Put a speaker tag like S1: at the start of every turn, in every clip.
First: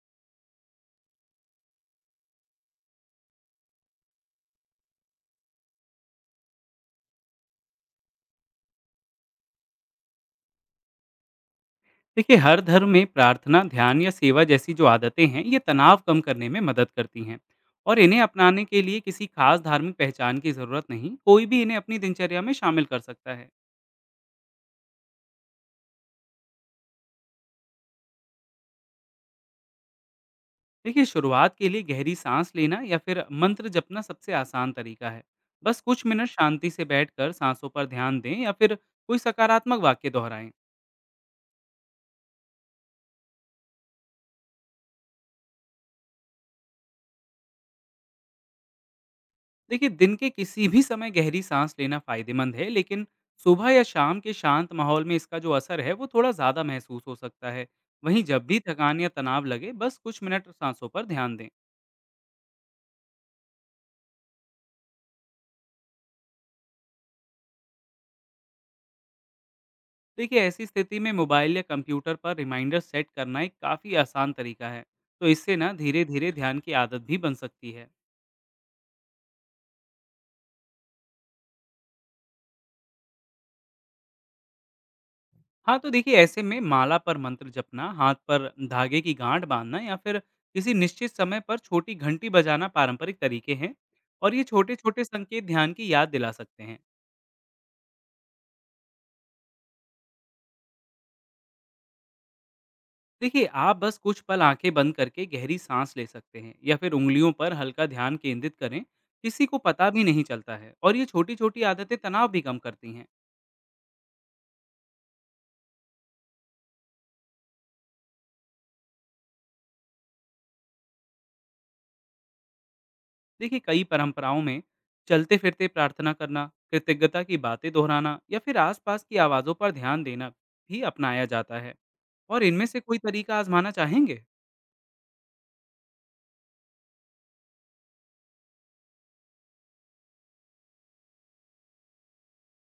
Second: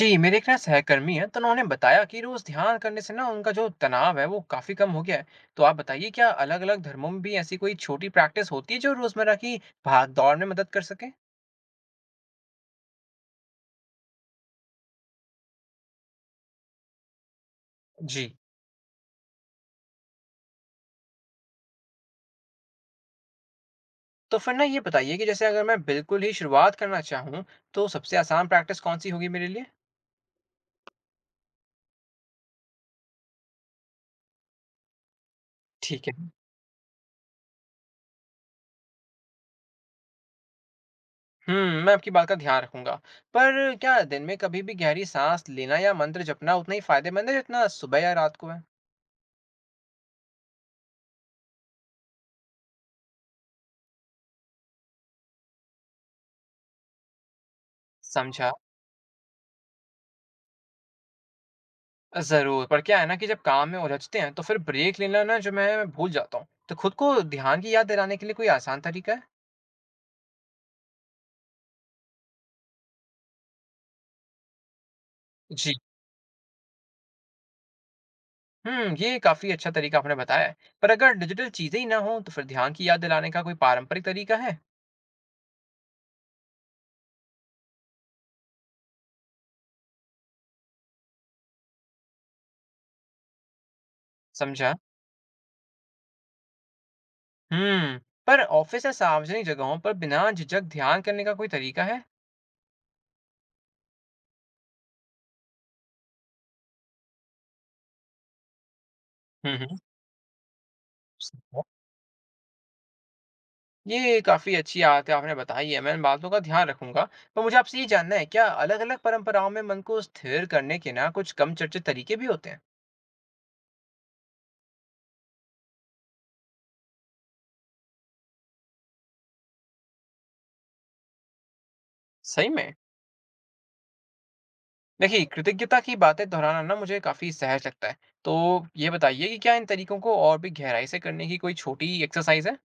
S1: जी, मेरे एक ना सहकर्मी है, तो उन्होंने बताया कि रोज ध्यान करने से ना उनका जो तनाव है वो काफी कम हो गया है। तो आप बताइए, क्या अलग अलग धर्मों में भी ऐसी कोई छोटी प्रैक्टिस होती है जो रोजमर्रा की भाग दौड़ में मदद कर सके।
S2: देखिए, हर धर्म में प्रार्थना, ध्यान या सेवा जैसी जो आदतें हैं ये तनाव कम करने में मदद करती हैं। और इन्हें
S1: जी।
S2: अपनाने के लिए किसी खास धार्मिक पहचान की ज़रूरत नहीं, कोई भी इन्हें अपनी दिनचर्या में शामिल कर सकता है।
S1: तो फिर ना ये बताइए कि जैसे अगर मैं बिल्कुल ही शुरुआत करना चाहूँ, तो सबसे आसान प्रैक्टिस कौन सी होगी मेरे लिए।
S2: देखिए, शुरुआत के लिए गहरी सांस लेना या फिर मंत्र जपना सबसे आसान तरीका है। बस कुछ
S1: ठीक है।
S2: मिनट शांति से बैठकर सांसों पर ध्यान दें या फिर कोई सकारात्मक वाक्य दोहराएं।
S1: हम्म, मैं आपकी बात का ध्यान रखूंगा। पर क्या दिन में कभी भी गहरी सांस लेना या मंत्र जपना उतना ही फायदेमंद है जितना सुबह या रात को है?
S2: देखिए, दिन के किसी भी समय गहरी सांस लेना फायदेमंद है, लेकिन सुबह या शाम के शांत माहौल में इसका जो असर है वो थोड़ा ज़्यादा महसूस हो सकता है। वहीं जब
S1: समझा।
S2: भी थकान या तनाव लगे, बस कुछ मिनट सांसों पर ध्यान दें।
S1: ज़रूर, पर क्या है ना कि जब काम में उलझते हैं तो फिर ब्रेक लेना ना जो मैं भूल जाता हूँ। तो खुद को ध्यान की याद दिलाने के लिए कोई आसान तरीका है?
S2: देखिए, ऐसी स्थिति में मोबाइल या कंप्यूटर पर रिमाइंडर सेट करना एक काफ़ी आसान तरीका है। तो इससे ना
S1: जी।
S2: धीरे धीरे ध्यान की आदत भी बन सकती है।
S1: हुँ, ये काफ़ी अच्छा तरीका आपने बताया है। पर अगर डिजिटल चीज़ें ही ना हों तो फिर ध्यान की याद दिलाने का कोई पारंपरिक तरीका है?
S2: हाँ, तो देखिए, ऐसे में माला पर मंत्र जपना, हाथ पर धागे की गांठ बाँधना या फिर किसी निश्चित समय पर छोटी घंटी बजाना पारंपरिक तरीके हैं। और ये
S1: समझा।
S2: छोटे-छोटे संकेत ध्यान की याद दिला सकते हैं।
S1: हुँ, पर ऑफ़िस या सार्वजनिक जगहों पर बिना झिझक ध्यान करने का कोई तरीका है?
S2: देखिए, आप बस कुछ पल आंखें बंद करके गहरी सांस ले सकते हैं या फिर उंगलियों पर हल्का ध्यान केंद्रित करें, किसी
S1: हुँ,
S2: को
S1: हुँ।
S2: पता भी नहीं चलता है। और ये
S1: समझा।
S2: छोटी-छोटी आदतें तनाव भी कम करती हैं।
S1: ये काफ़ी अच्छी आदतें आपने बताई है, मैं इन बातों का ध्यान रखूँगा। पर मुझे आपसे ये जानना है, क्या अलग-अलग परंपराओं में मन को स्थिर करने के ना कुछ कम चर्चित तरीके भी होते हैं?
S2: देखिए, कई परंपराओं में चलते-फिरते प्रार्थना करना, कृतज्ञता की बातें दोहराना या फिर आसपास की आवाज़ों पर ध्यान देना भी अपनाया जाता है। और
S1: सही
S2: इनमें
S1: में?
S2: से कोई तरीका आजमाना चाहेंगे?
S1: देखिए, कृतज्ञता की बातें दोहराना ना मुझे काफ़ी सहज लगता है। तो ये बताइए कि क्या इन तरीकों को और भी गहराई से करने की कोई छोटी एक्सरसाइज़ है?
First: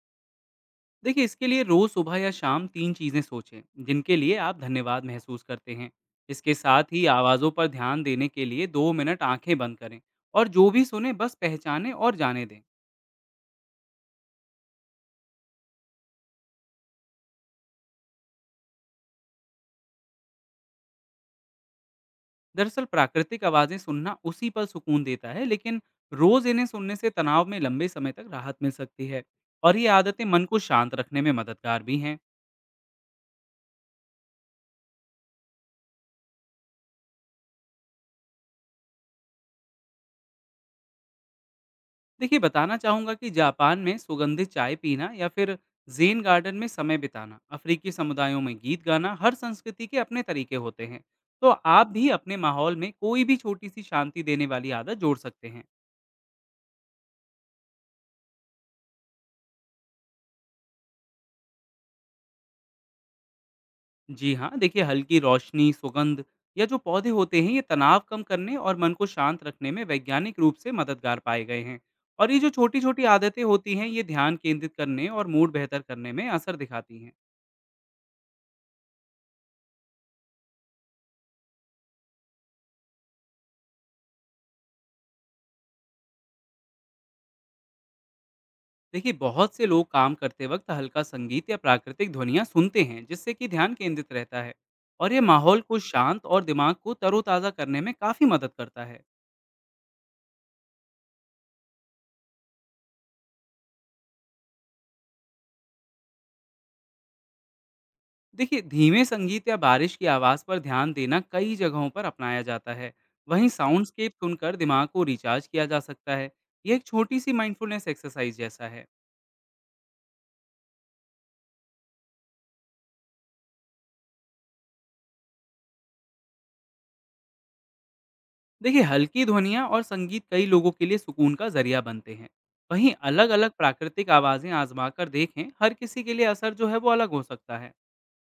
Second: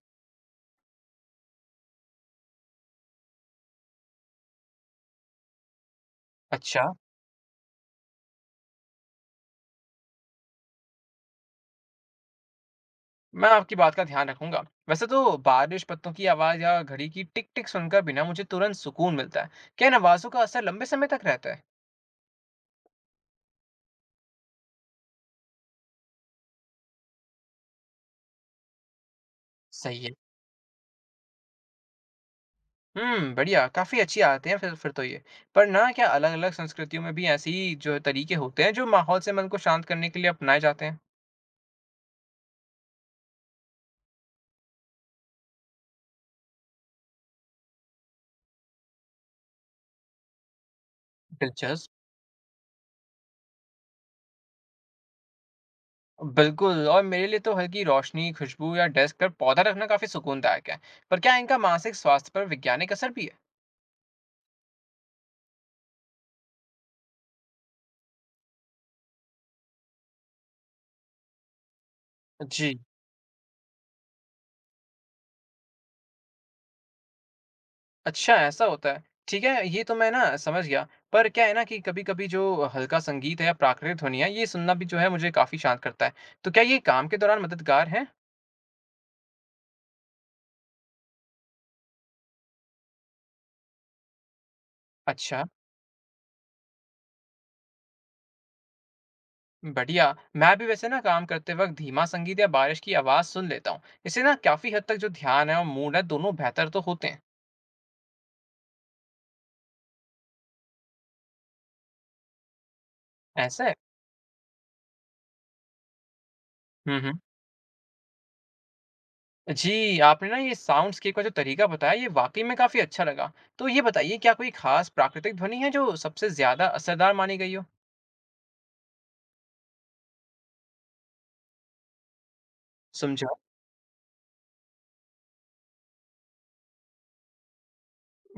S2: देखिए, इसके लिए रोज़ सुबह या शाम 3 चीज़ें सोचें, जिनके लिए आप धन्यवाद महसूस करते हैं। इसके
S1: अच्छा,
S2: साथ ही आवाज़ों पर ध्यान देने के लिए 2 मिनट आंखें बंद करें और जो भी सुने बस पहचानें और जाने दें।
S1: मैं आपकी बात का ध्यान रखूँगा। वैसे तो बारिश, पत्तों की आवाज़ या घड़ी की टिक-टिक सुनकर भी ना मुझे तुरंत सुकून मिलता है। क्या इन आवाज़ों का असर लंबे समय तक रहता है?
S2: दरअसल प्राकृतिक आवाज़ें सुनना उसी पल सुकून देता है, लेकिन रोज़ इन्हें सुनने से तनाव में लंबे समय तक राहत मिल सकती है। और ये
S1: सही है।
S2: आदतें मन को शांत रखने में मददगार भी हैं।
S1: हुँ, बढ़िया, काफ़ी अच्छी आदतें हैं फिर तो ये। पर ना क्या अलग-अलग संस्कृतियों में भी ऐसी जो तरीके होते हैं, जो माहौल से मन को शांत करने के लिए अपनाए जाते हैं?
S2: देखिए, बताना चाहूँगा कि जापान में सुगंधित चाय पीना या फिर जेन गार्डन में समय बिताना, अफ्रीकी समुदायों में गीत गाना, हर संस्कृति के अपने तरीके होते हैं। तो आप
S1: दिलचस्प।
S2: भी अपने माहौल में कोई भी छोटी सी शांति देने वाली आदत जोड़ सकते हैं।
S1: बिल्कुल, और मेरे लिए तो हल्की रोशनी, खुशबू या डेस्क पर पौधा रखना काफ़ी सुकूनदायक है। पर क्या इनका मानसिक स्वास्थ्य पर वैज्ञानिक असर भी है?
S2: जी हाँ, देखिए, हल्की रोशनी, सुगंध या जो पौधे होते हैं ये तनाव कम करने और मन को शांत रखने में वैज्ञानिक रूप से मददगार पाए गए हैं। और ये जो
S1: जी।
S2: छोटी छोटी आदतें होती हैं ये ध्यान केंद्रित करने और मूड बेहतर करने में असर दिखाती हैं।
S1: अच्छा, ऐसा होता है। ठीक है, ये तो मैं ना समझ गया। पर क्या है ना कि कभी-कभी जो हल्का संगीत है या प्राकृतिक ध्वनि है, ये सुनना भी जो है मुझे काफ़ी शांत करता है। तो क्या ये काम के दौरान मददगार है?
S2: देखिए, बहुत से लोग काम करते वक्त हल्का संगीत या प्राकृतिक ध्वनियाँ सुनते हैं, जिससे कि ध्यान केंद्रित रहता है। और ये
S1: अच्छा,
S2: माहौल को शांत और दिमाग को तरोताज़ा करने में काफ़ी मदद करता है।
S1: बढ़िया। मैं भी वैसे ना काम करते वक्त धीमा संगीत या बारिश की आवाज़ सुन लेता हूँ। इससे ना काफ़ी हद तक जो ध्यान है और मूड है, दोनों बेहतर तो होते हैं।
S2: देखिए, धीमे संगीत या बारिश की आवाज़ पर ध्यान देना कई जगहों पर अपनाया जाता है। वहीं
S1: ऐसा है?
S2: साउंडस्केप सुनकर दिमाग को रिचार्ज किया जा सकता है। ये एक
S1: हुँ, हुँ।
S2: छोटी सी माइंडफुलनेस एक्सरसाइज जैसा है।
S1: जी, आपने ना ये साउंडस्केप का जो तरीका बताया ये वाक़ई में काफ़ी अच्छा लगा। तो ये बताइए, क्या कोई ख़ास प्राकृतिक ध्वनि है जो सबसे ज़्यादा असरदार मानी गई हो?
S2: देखिए, हल्की ध्वनियाँ और संगीत कई लोगों के लिए सुकून का जरिया बनते हैं। वहीं अलग
S1: समझा।
S2: अलग प्राकृतिक आवाज़ें आजमा कर देखें, हर किसी के लिए असर जो है वो अलग हो सकता है।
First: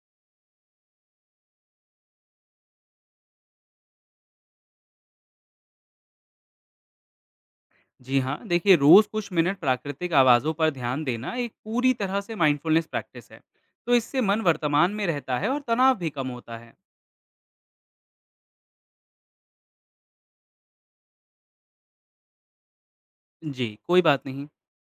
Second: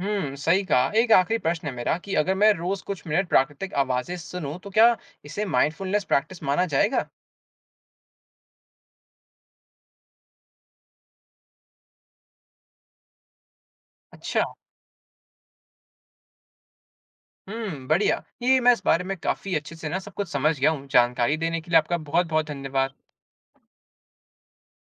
S1: हुँ, सही कहा। एक आख़िरी प्रश्न है मेरा कि अगर मैं रोज़ कुछ मिनट प्राकृतिक आवाज़ें सुनूँ तो क्या इसे माइंडफुलनेस प्रैक्टिस माना जाएगा?
S2: जी हाँ, देखिए, रोज़ कुछ मिनट प्राकृतिक आवाज़ों पर ध्यान देना एक पूरी तरह से माइंडफुलनेस प्रैक्टिस है। तो इससे मन
S1: अच्छा,
S2: वर्तमान में रहता है और तनाव भी कम होता है।
S1: हुँ, बढ़िया। ये मैं इस बारे में काफ़ी अच्छे से ना सब कुछ समझ गया हूँ। जानकारी देने के लिए आपका बहुत-बहुत धन्यवाद।
S2: जी, कोई बात नहीं।